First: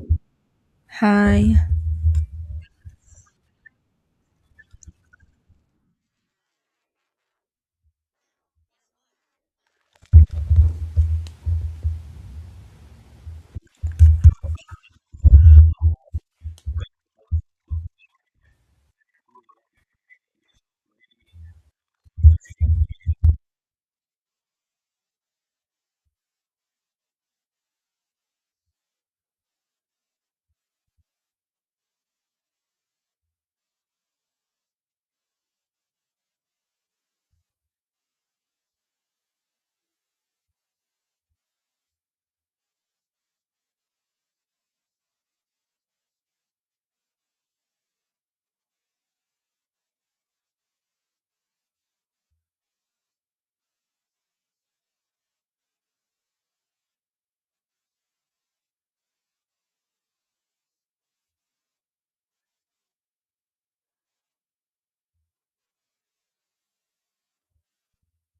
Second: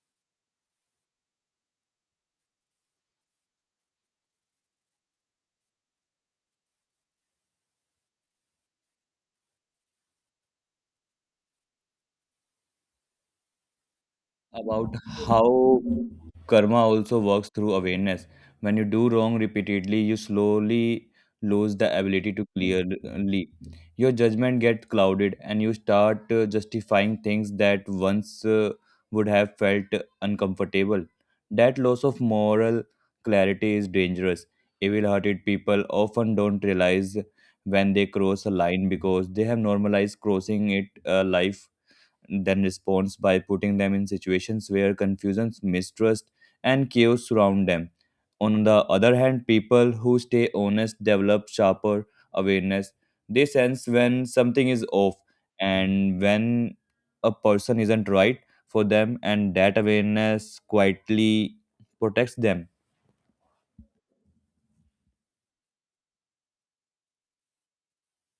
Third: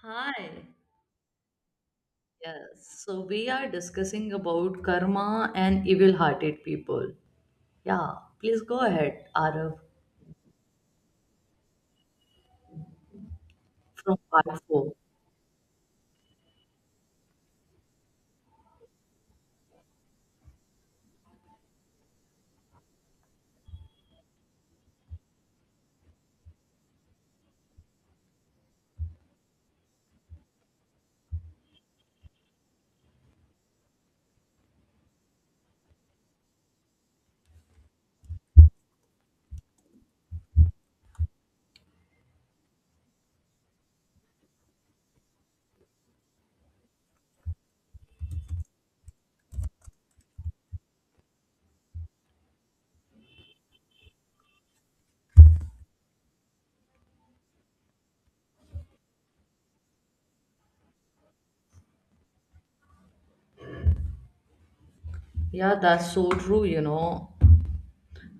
Hi. Hi. Yes, so we are discussing about karma and evil-hearted people. Yeah. Please go ahead, Arav, from part four. About how karma also works through awareness. When you do wrong repeatedly, you slowly lose the ability to clearly. Your judgment gets clouded, and you start justifying things that once would have felt uncomfortable. That loss of moral clarity is dangerous. Evil hearted people often don't realize when they cross a line because they have normalized crossing it a life then responds by putting them in situations where confusion, mistrust, and chaos surround them. On the other hand, people who stay honest develop sharper awareness. They sense when something is off and when a person isn't right for them, and that awareness quietly protects them. Yeah, that's so true,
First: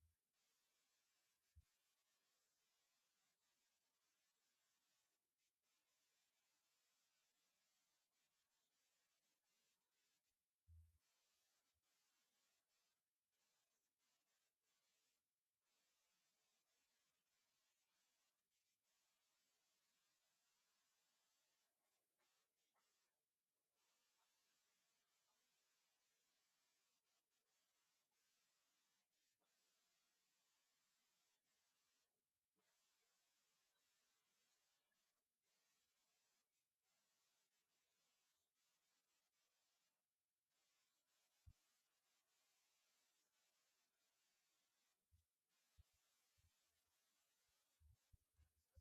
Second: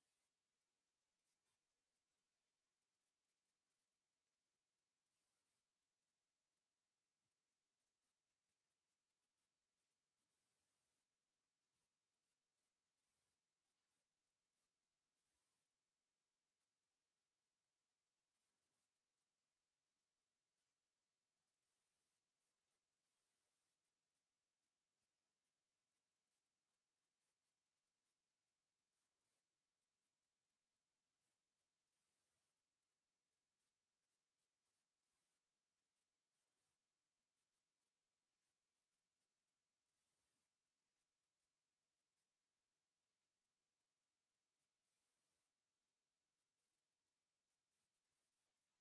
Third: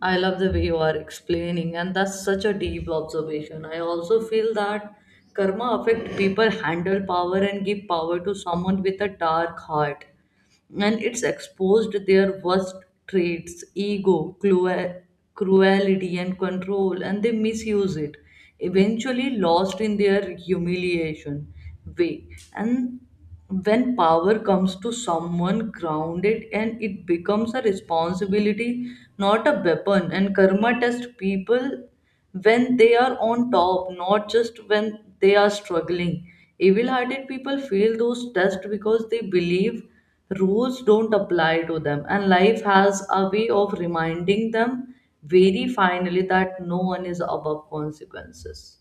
I love the way you are explaining, and that's such a deep observation. I also feel that karma affect people handle power and give power to someone with a dark heart, and it's exposed their worst traits, ego cruelty and control, and they misuse it, eventually lost in their humiliation way. And when power comes to someone grounded, and it becomes a responsibility, not a weapon. And karma tests people when they are on top, not just when they are struggling. Evil hearted people fail those tests because they believe rules don't apply to them, and life has a way of reminding them very finally that no one is above consequences.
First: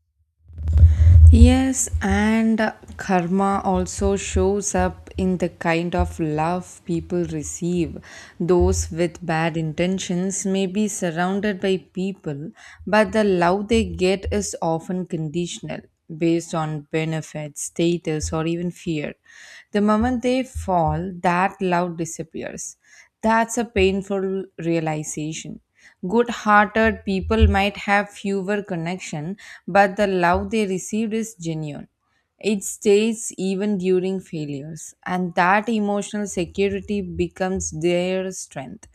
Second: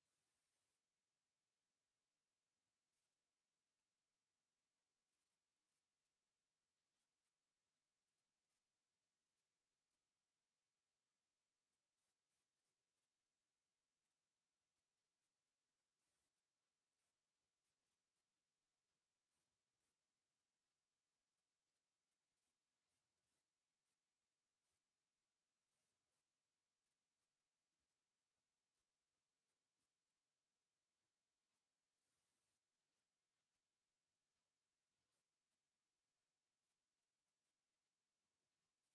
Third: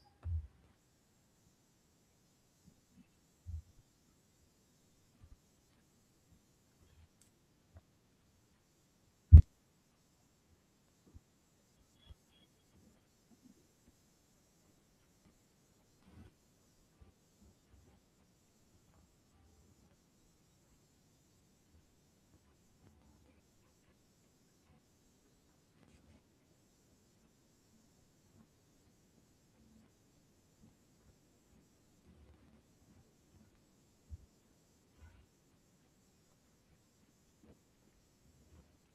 Yes, and karma also shows up in the kind of love people receive. Those with bad intentions may be surrounded by people, but the love they get is often conditional, based on benefits, status, or even fear. The moment they fall, that love disappears. That's a painful realization. Good hearted people might have fewer connection, but the love they received is genuine. It stays even during failures, and that emotional security becomes their strength.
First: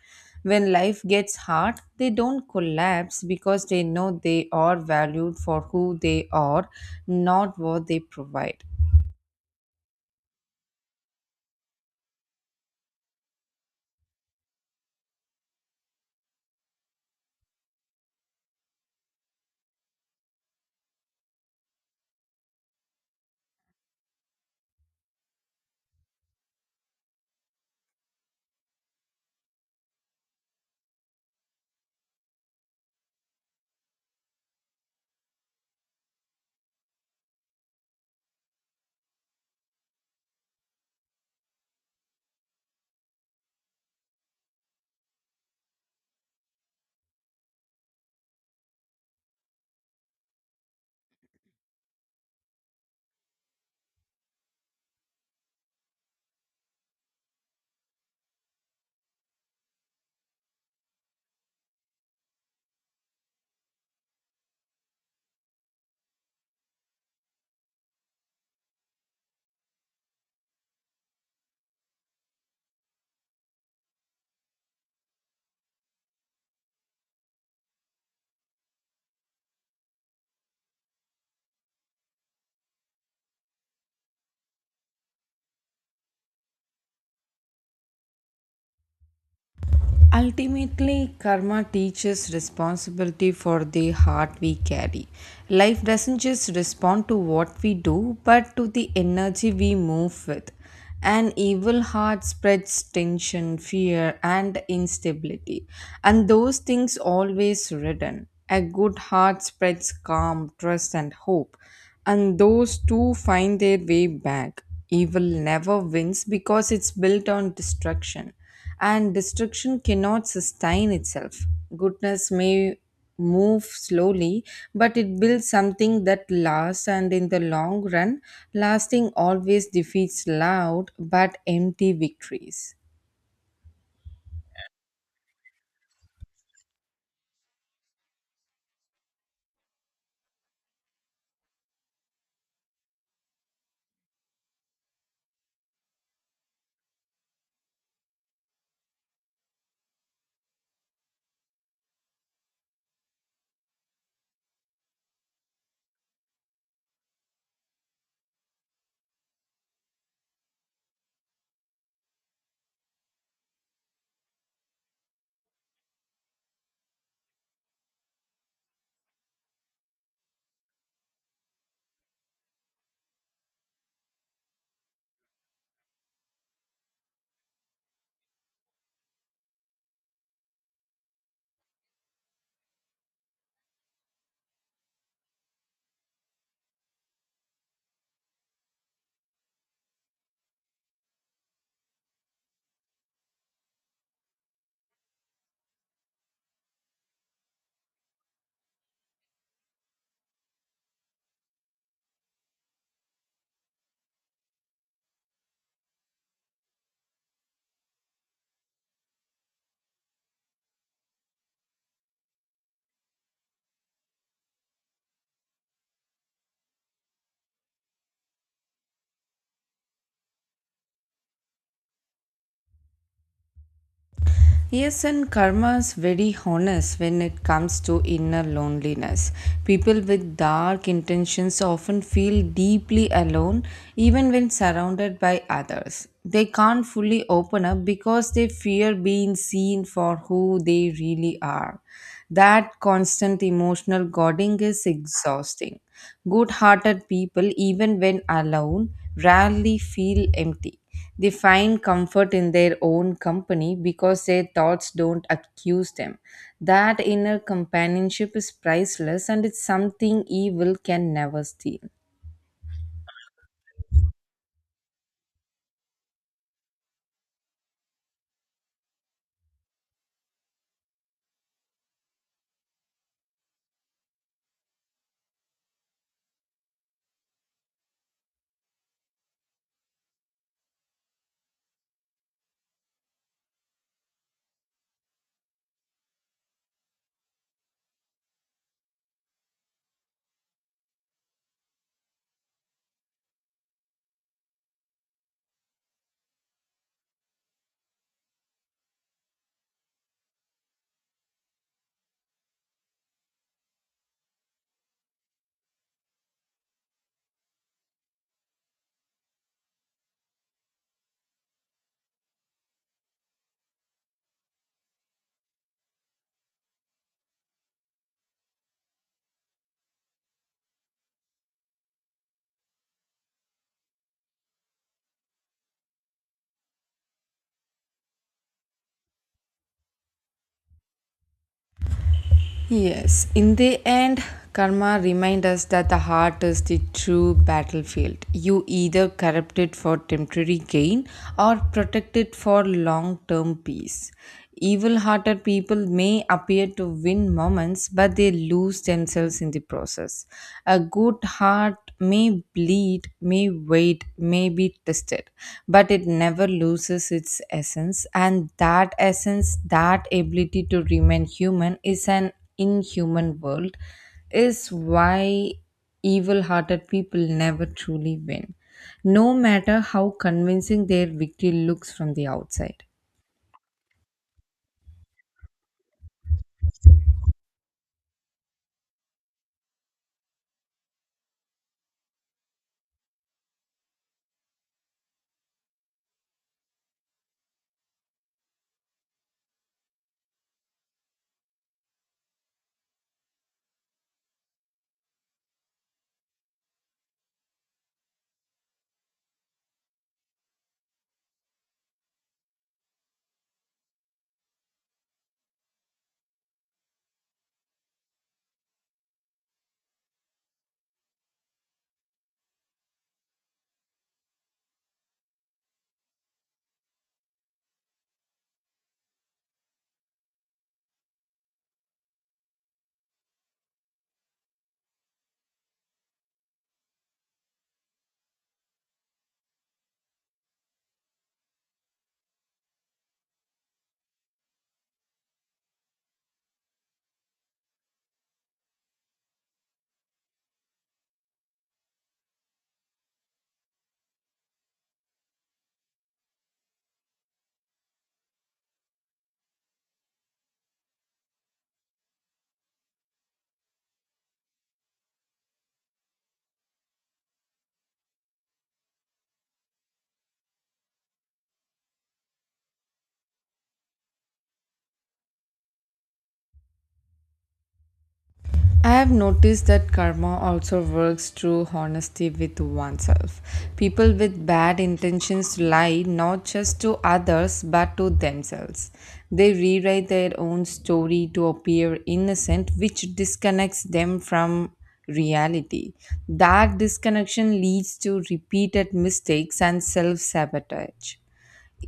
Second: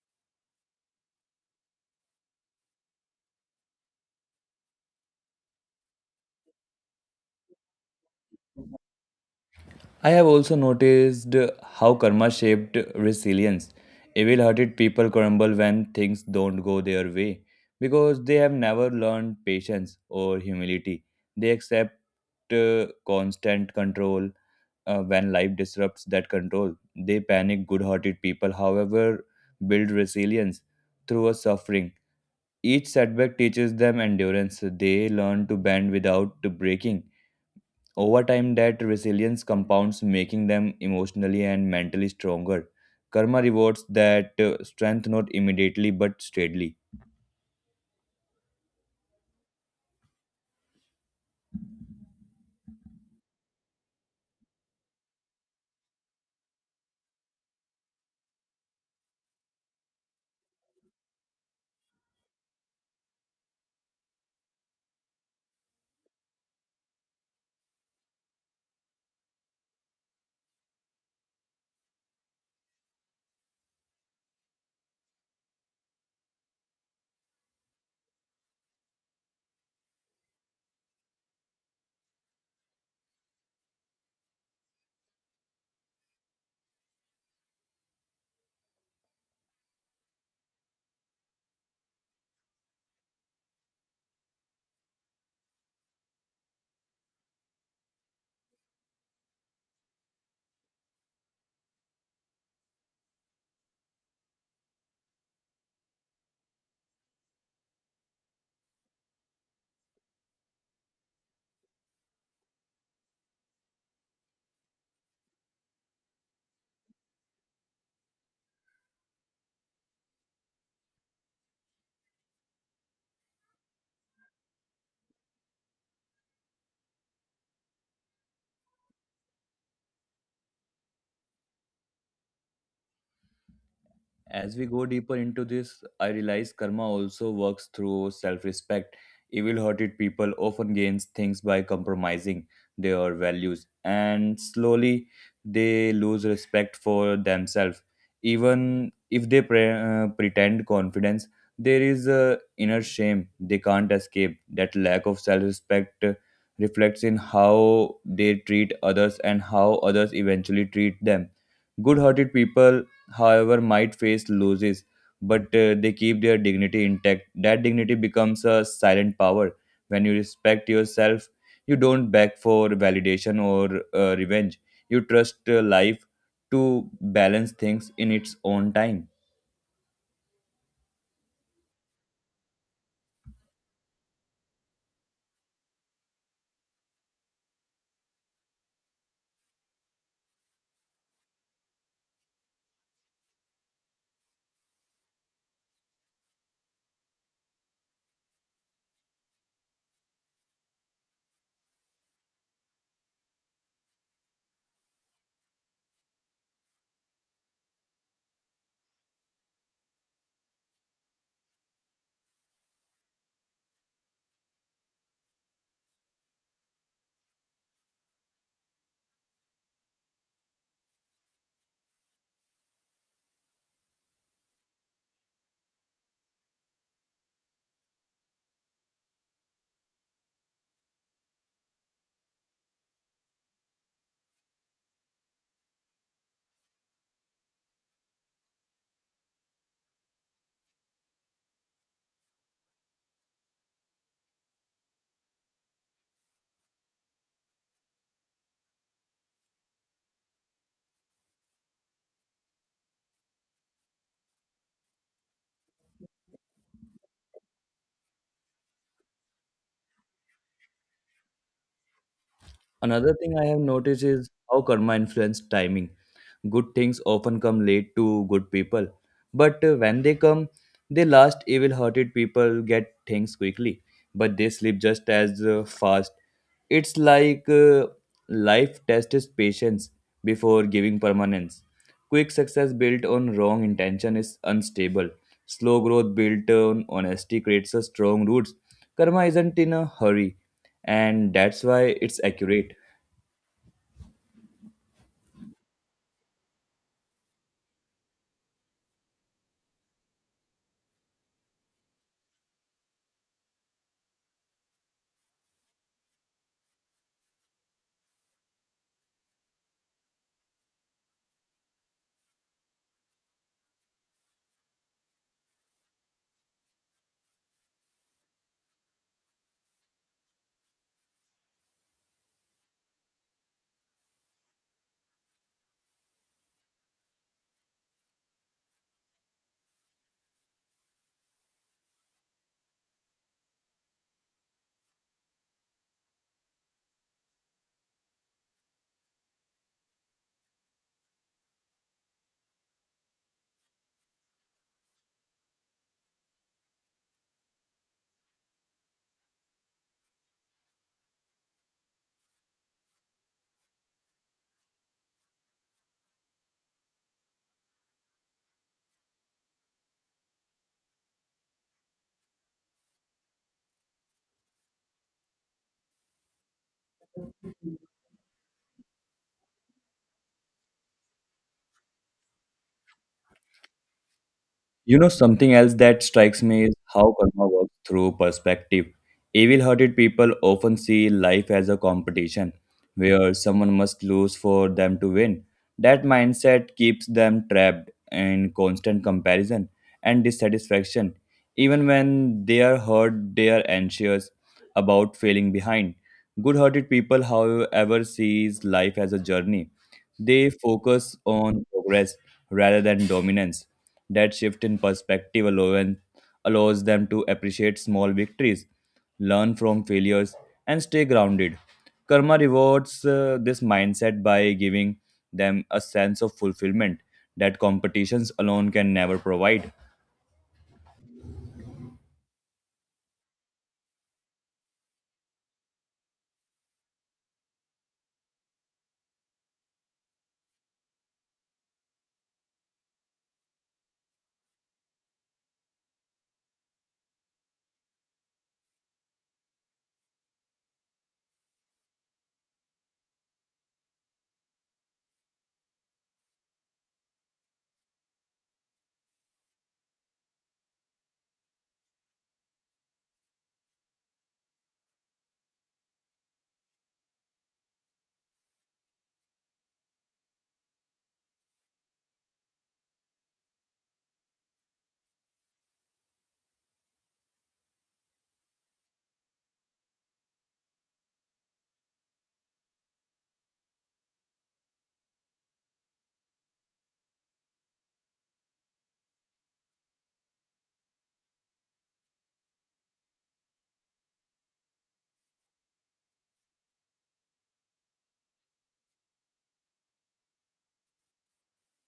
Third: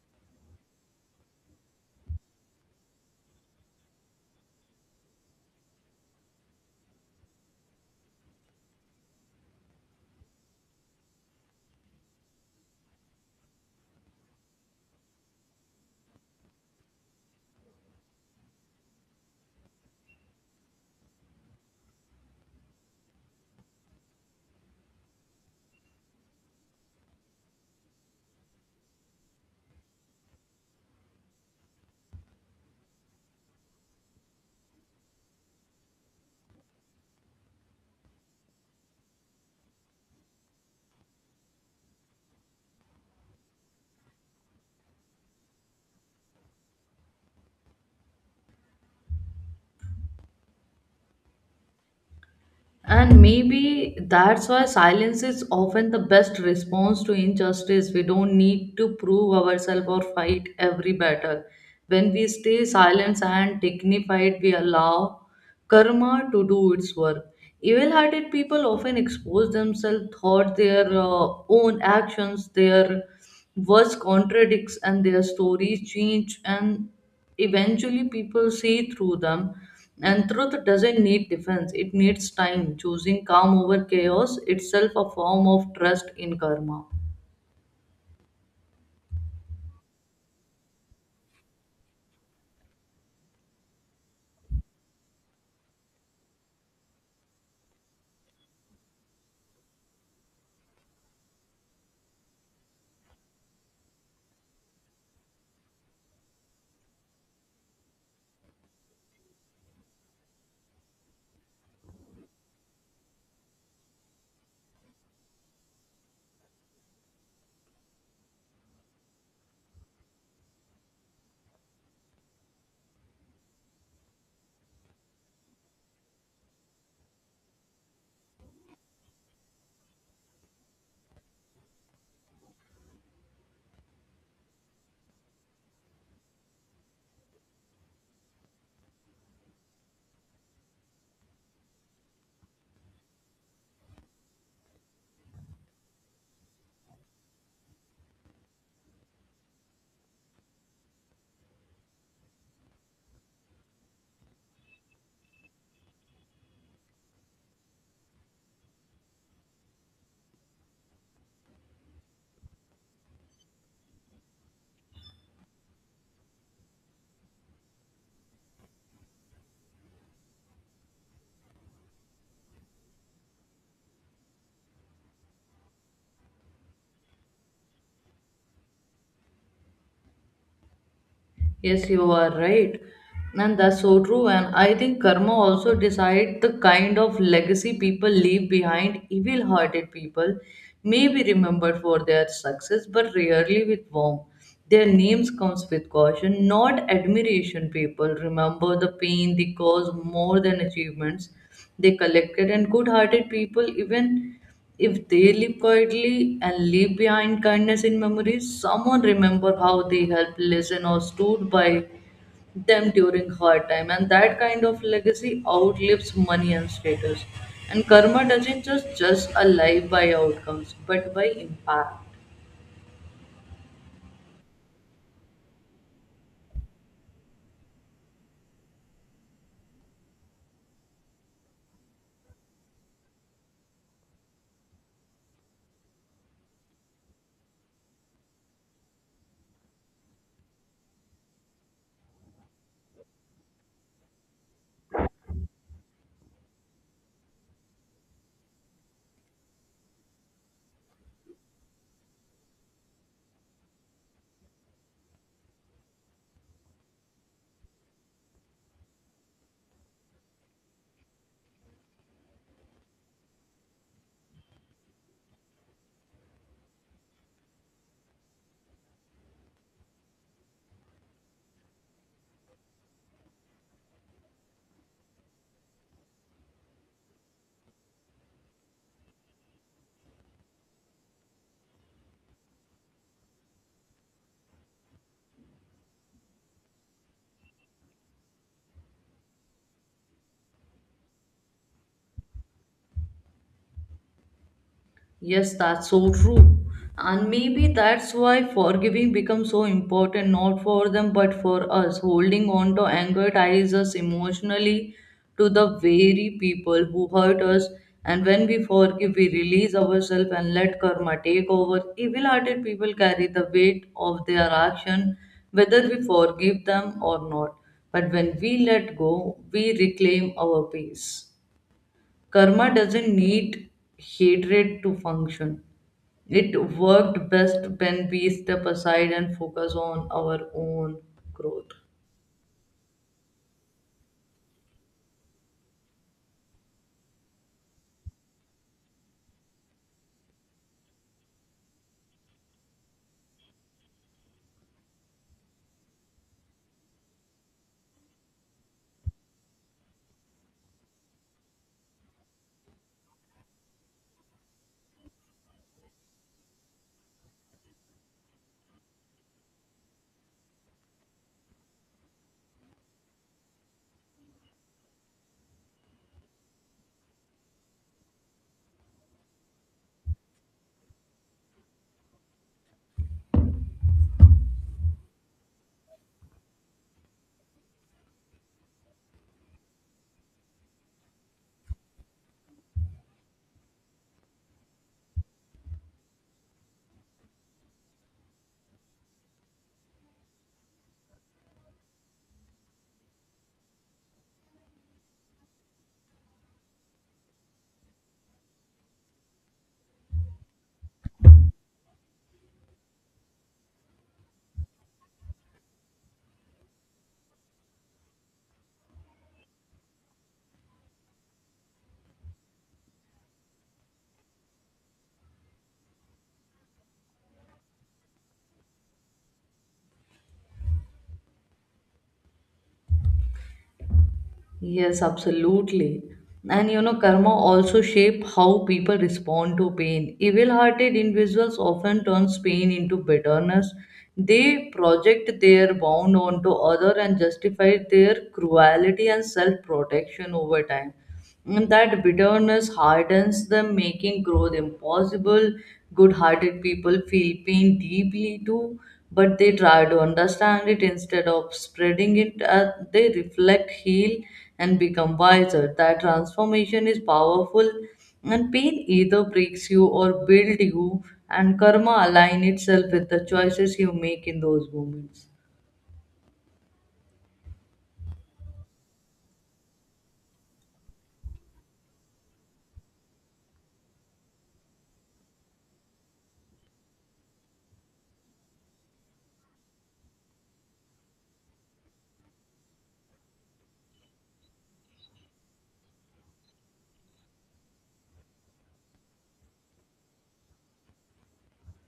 When life gets hard, they don't collapse because they know they are valued for who they are, not what they provide. I have also noticed how karma shaped resilience. Evil hearted people crumble when things don't go their way because they have never learned patience or humility. They accept constant control when life disrupts that control. They panic. Good hearted people, however, build resilience through a suffering. Each setback teaches them endurance. They learn to bend without breaking over time, that resilience compounds, making them emotionally and mentally stronger. Karma rewards that strength not immediately but steadily. And maybe that's why silence is often the best response to injustice. We don't need to prove ourselves or fight every battle. When we stay silent and dignified, we allow karma to do its work. Evil hearted people often expose themselves thought their own actions, their words contradicts, and their stories change. And eventually people see through them, and truth doesn't need defense, it needs time, choosing calm over chaos itself, a form of trust in karma. Ultimately, karma teaches responsibility for the heart we carry. Life doesn't just respond to what we do, but to the energy we move with. An evil heart spreads tension, fear, and instability, and those things always return. A good heart spreads calm, trust, and hope, and those two find their way back. Evil never wins because it's built on destruction and destruction cannot sustain itself. Goodness may move slowly, but it builds something that lasts, and in the long run, lasting always defeats loud but empty victories. As we go deeper into this, I realize karma also works through self respect. Evil hearted people often gain things by compromising their values, and slowly they lose respect for themselves. Even if they pretend confidence, there is a inner shame they can't escape. That lack of self respect reflects in how they treat others and how others eventually treat them good hearted people however, might face losses, but they keep their dignity intact. That dignity becomes a silent power. When you respect yourself, you don't beg for validation or revenge. You trust life to balance things in its own time. Yes, you are right. And that's so true. And I think karma also decide the kind of legacy people leave behind. Evil-hearted people may be remembered for their success, but rarely with warmth. Their names comes with caution, not admiration. People remember the pain they caused more than achievements they collected. And good-hearted people, even if they live quietly and leave behind kindness in memories, someone remember how they helped, listened, or stood by them during hard time. And that kind of legacy outlives money and status. And karma doesn't just judge a life by outcomes, but by impact. Yes, and karma is very honest when it comes to inner loneliness. People with dark intentions often feel deeply alone even when surrounded by others. They can't fully open up because they fear being seen for who they really are. That constant emotional guarding is exhausting. Good hearted people, even when alone, rarely feel empty. They find comfort in their own company because their thoughts don't accuse them. That inner companionship is priceless, and it's something evil can never steal. Another thing I have noticed is how karma influences timing. Good things often come late to good people, but when they come, they last. Evil hearted people get things quickly, but they sleep just as fast. It's like life tests patience before giving permanence. Quick success built on wrong intention is unstable. Slow growth built on honesty creates a strong roots. Karma isn't in a hurry, and that's why it's accurate. Yes, that's so true. And maybe that's why forgiving becomes so important, not for them, but for us. Holding on to anger ties us emotionally to the very people who hurt us. And when we forgive, we release ourselves and let karma take over. Evil hearted people carry the weight of their action, whether we forgive them or not. But when we let go, we reclaim our peace. Karma doesn't need hatred to function. It worked best when we step aside and focus on our own growth. Yes, in the end, karma reminds us that the heart is the true battlefield. You either corrupt it for temporary gain or protect it for long term peace. Evil hearted people may appear to win moments, but they lose themselves in the process. A good heart may bleed, may wait, may be tested, but it never loses its essence. And that essence, that ability to remain human, is an in human world is why evil-hearted people never truly win no matter how convincing their victory looks from the outside. You know, something else that strikes me is how karma works through perspective. Evil hearted people often see life as a competition where someone must lose for them to win. That mindset keeps them trapped in constant comparison and dissatisfaction. Even when they are hurt, they are anxious about failing behind. Good hearted people, however, sees life as a journey. They focus on progress rather than dominance that shift in perspective allows them to appreciate small victories, learn from failures, and stay grounded. Karma rewards this mindset by giving them a sense of fulfillment that competitions alone can never provide. Yes, absolutely. And you know, karma also shape how people respond to pain. Evil-hearted individuals often turns pain into bitterness. They project their wound onto other and justify their cruelty and self-protection over time. And that bitterness hardens them, making growth impossible. Good hearted people feel pain deeply too, but they try to understand it instead of spreading it. As they reflect, heal, and become wiser. That transformation is powerful, and pain either breaks you or builds you, and karma align itself with the choices you make in those moments. I have noticed that karma also works through honesty with oneself. People with bad intentions lie not just to others but to themselves. They rewrite their own story to appear innocent, which disconnects them from reality. That disconnection leads to repeated mistakes and self sabotage.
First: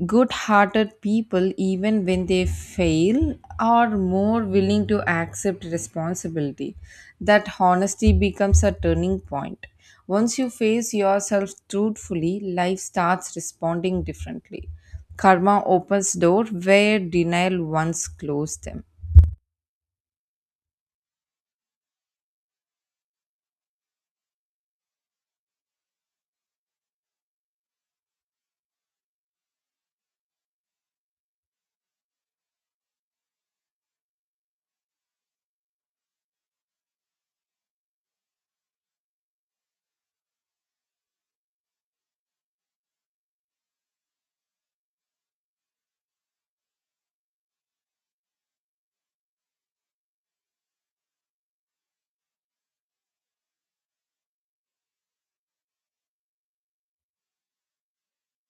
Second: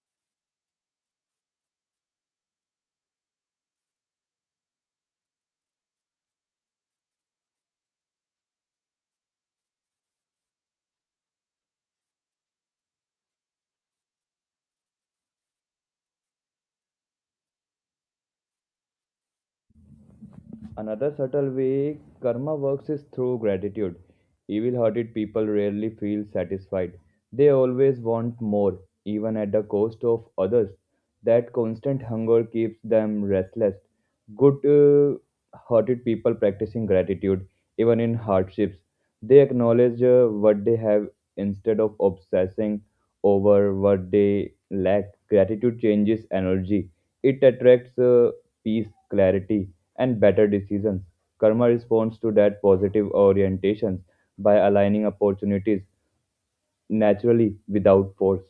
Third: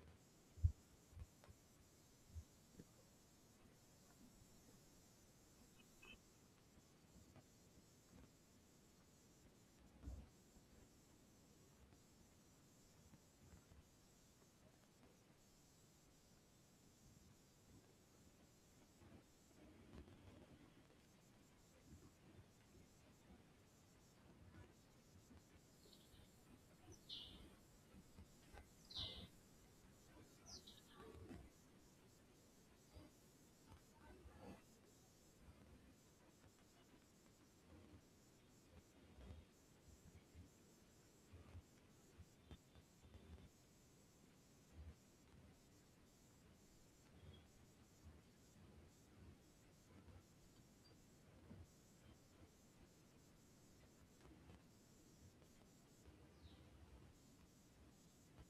Good hearted people, even when they fail, are more willing to accept responsibility. That honesty becomes a turning point. Once you face yourself truthfully, life starts responding differently. Karma opens doors where denial once closed them. Another subtle way karma works is through gratitude. Evil hearted people rarely feel satisfied. They always want more, even at the cost of others. That constant hunger keeps them restless. Good hearted people practicing gratitude, even in hardships, they acknowledge what they have instead of obsessing over what they lack. Gratitude changes energy, it attracts peace, clarity and better decisions. Karma responds to that positive orientation by aligning opportunities naturally without force.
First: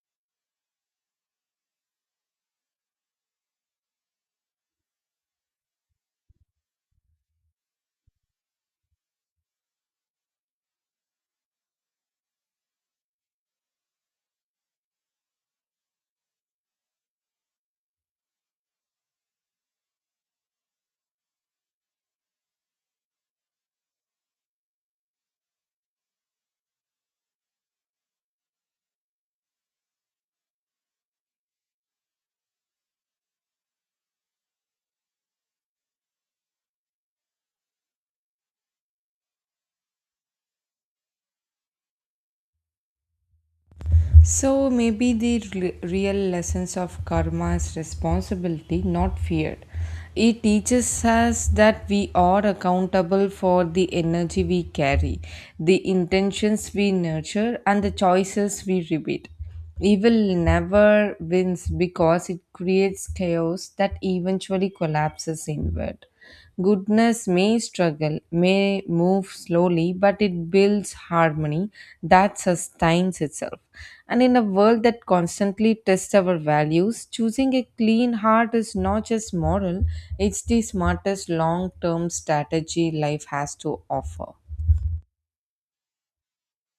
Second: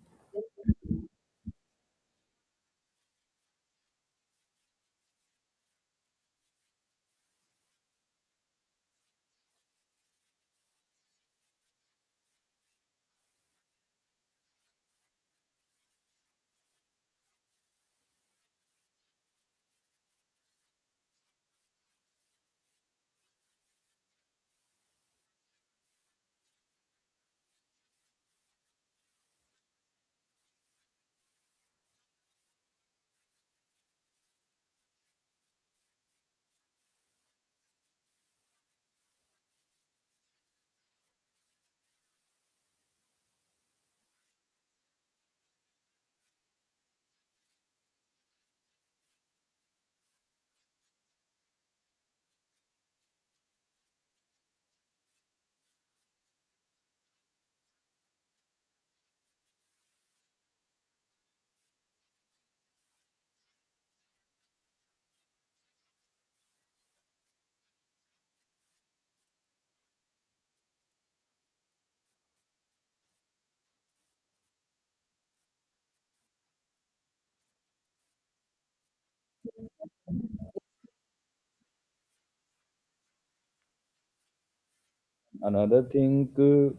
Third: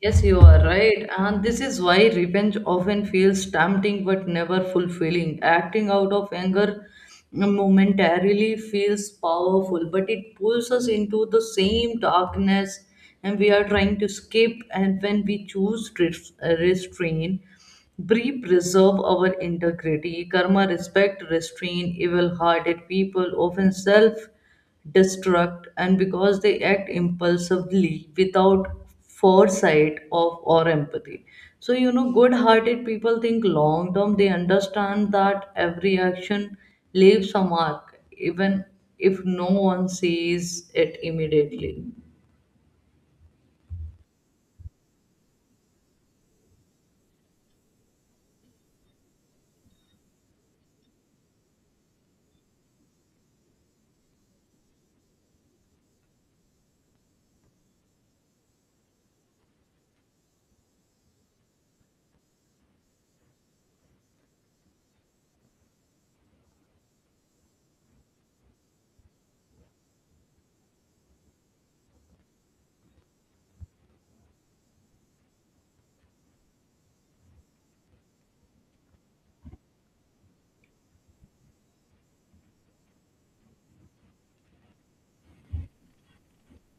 Yes, you are right. And this is why revenge often feels tempting but never fulfilling. Acting out of anger momentarily feels powerful, but it pulls us into the same darkness and we are trying to escape. And when we choose restraint, we preserve our integrity. Karma, respect, restrain, evil hearted people often self destruct, and because they act impulsively without foresight of or empathy. So you know, good-hearted people think long term. They understand that every action leaves a mark, even if no one sees it immediately. So maybe the real lessons of karma is responsibility, not fear. It teaches us that we are accountable for the energy we carry, the intentions we nurture, and the choices we repeat. Evil never wins because it creates chaos that eventually collapses inward. Goodness may struggle, may move slowly, but it builds harmony that sustains itself. And in a world that constantly tests our values, choosing a clean heart is not just moral, it's the smartest long term strategy life has to offer. Another thing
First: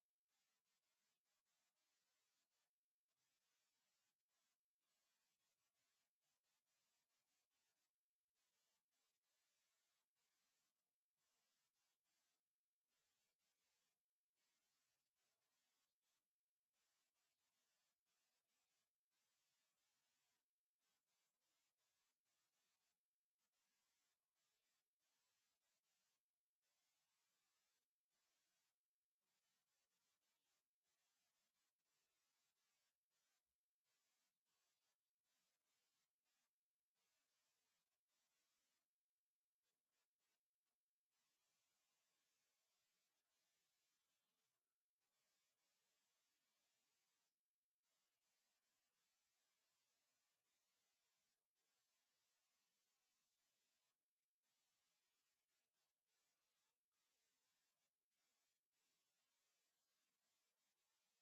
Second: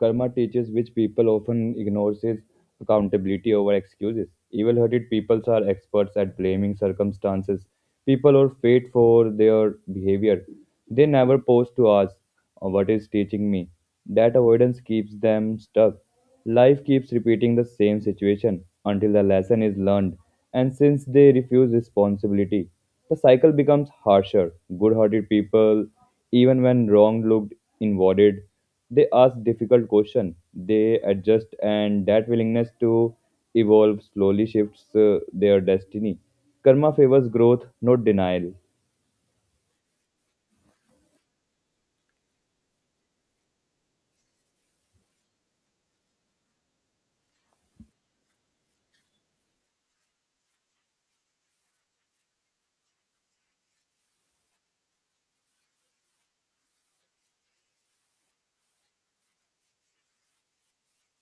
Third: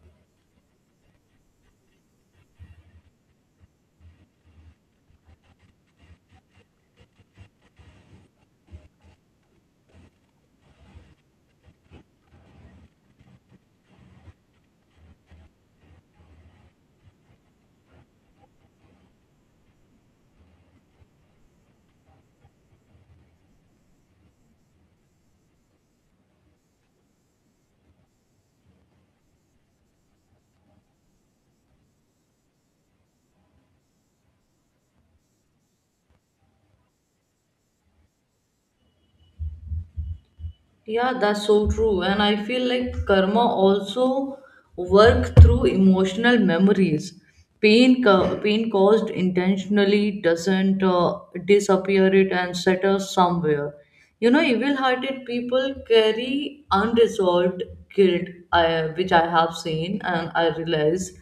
karma teaches, which people often ignores, is accountability over excuses. Evil hearted peoples are experts at blaming circumstances, people, or fate for their behavior. They never pause to ask, "Oh, what is teaching me?" That avoidance keeps them stuck. Life keeps repeating the same situation until the lesson is learned, and since they refuse responsibility, the cycle becomes harsher. Good hearted people, even when wrong looked invalid, they ask difficult questions, they adjust, and that willingness to evolve slowly shifts their destiny. Karma favors growth, not denial. Yeah, that's so true. And I feel like karma also work through emotional memories. Pain, pain caused intentionally doesn't disappear it and settle somewhere. You know, evil-hearted people carry unresolved which I have seen and I realize.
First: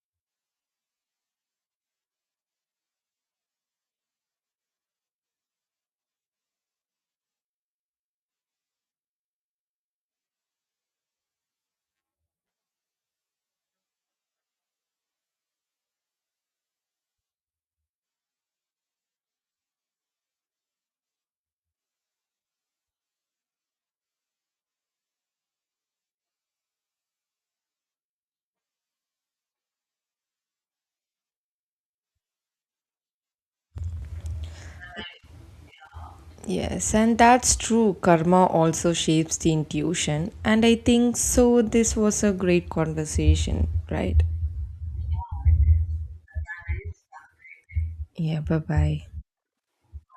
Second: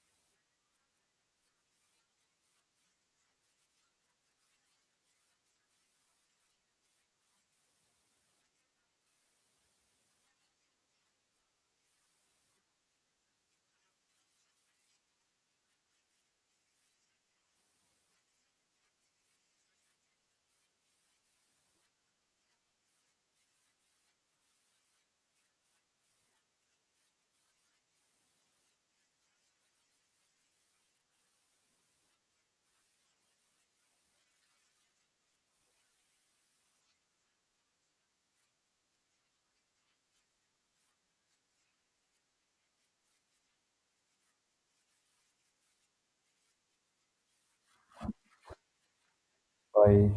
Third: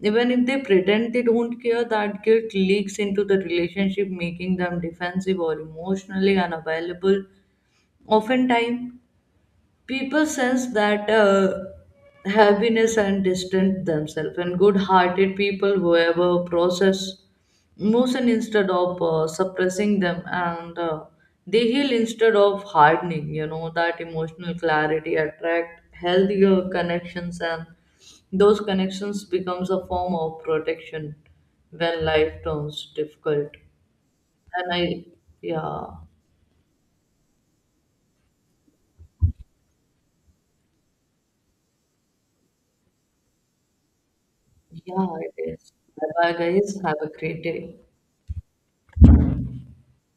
Even if they pretend they don't care, that guilt leaks into the relationship, making them defensive or emotionally unavailable. Oftentimes, people sense that happiness and distance themselves. And good-hearted people whoever process emotion instead of suppressing them, and they heal instead of hardening. You know, that emotional clarity attract healthier connections, and those connections becomes a form of protection when life turns difficult. And I yeah Yes, and that's true. Karma also shapes the intuition. And I think so. This was a great conversation, right? Yeah, it is. Bye bye, guys, have a great day. Yeah, bye bye. Bye.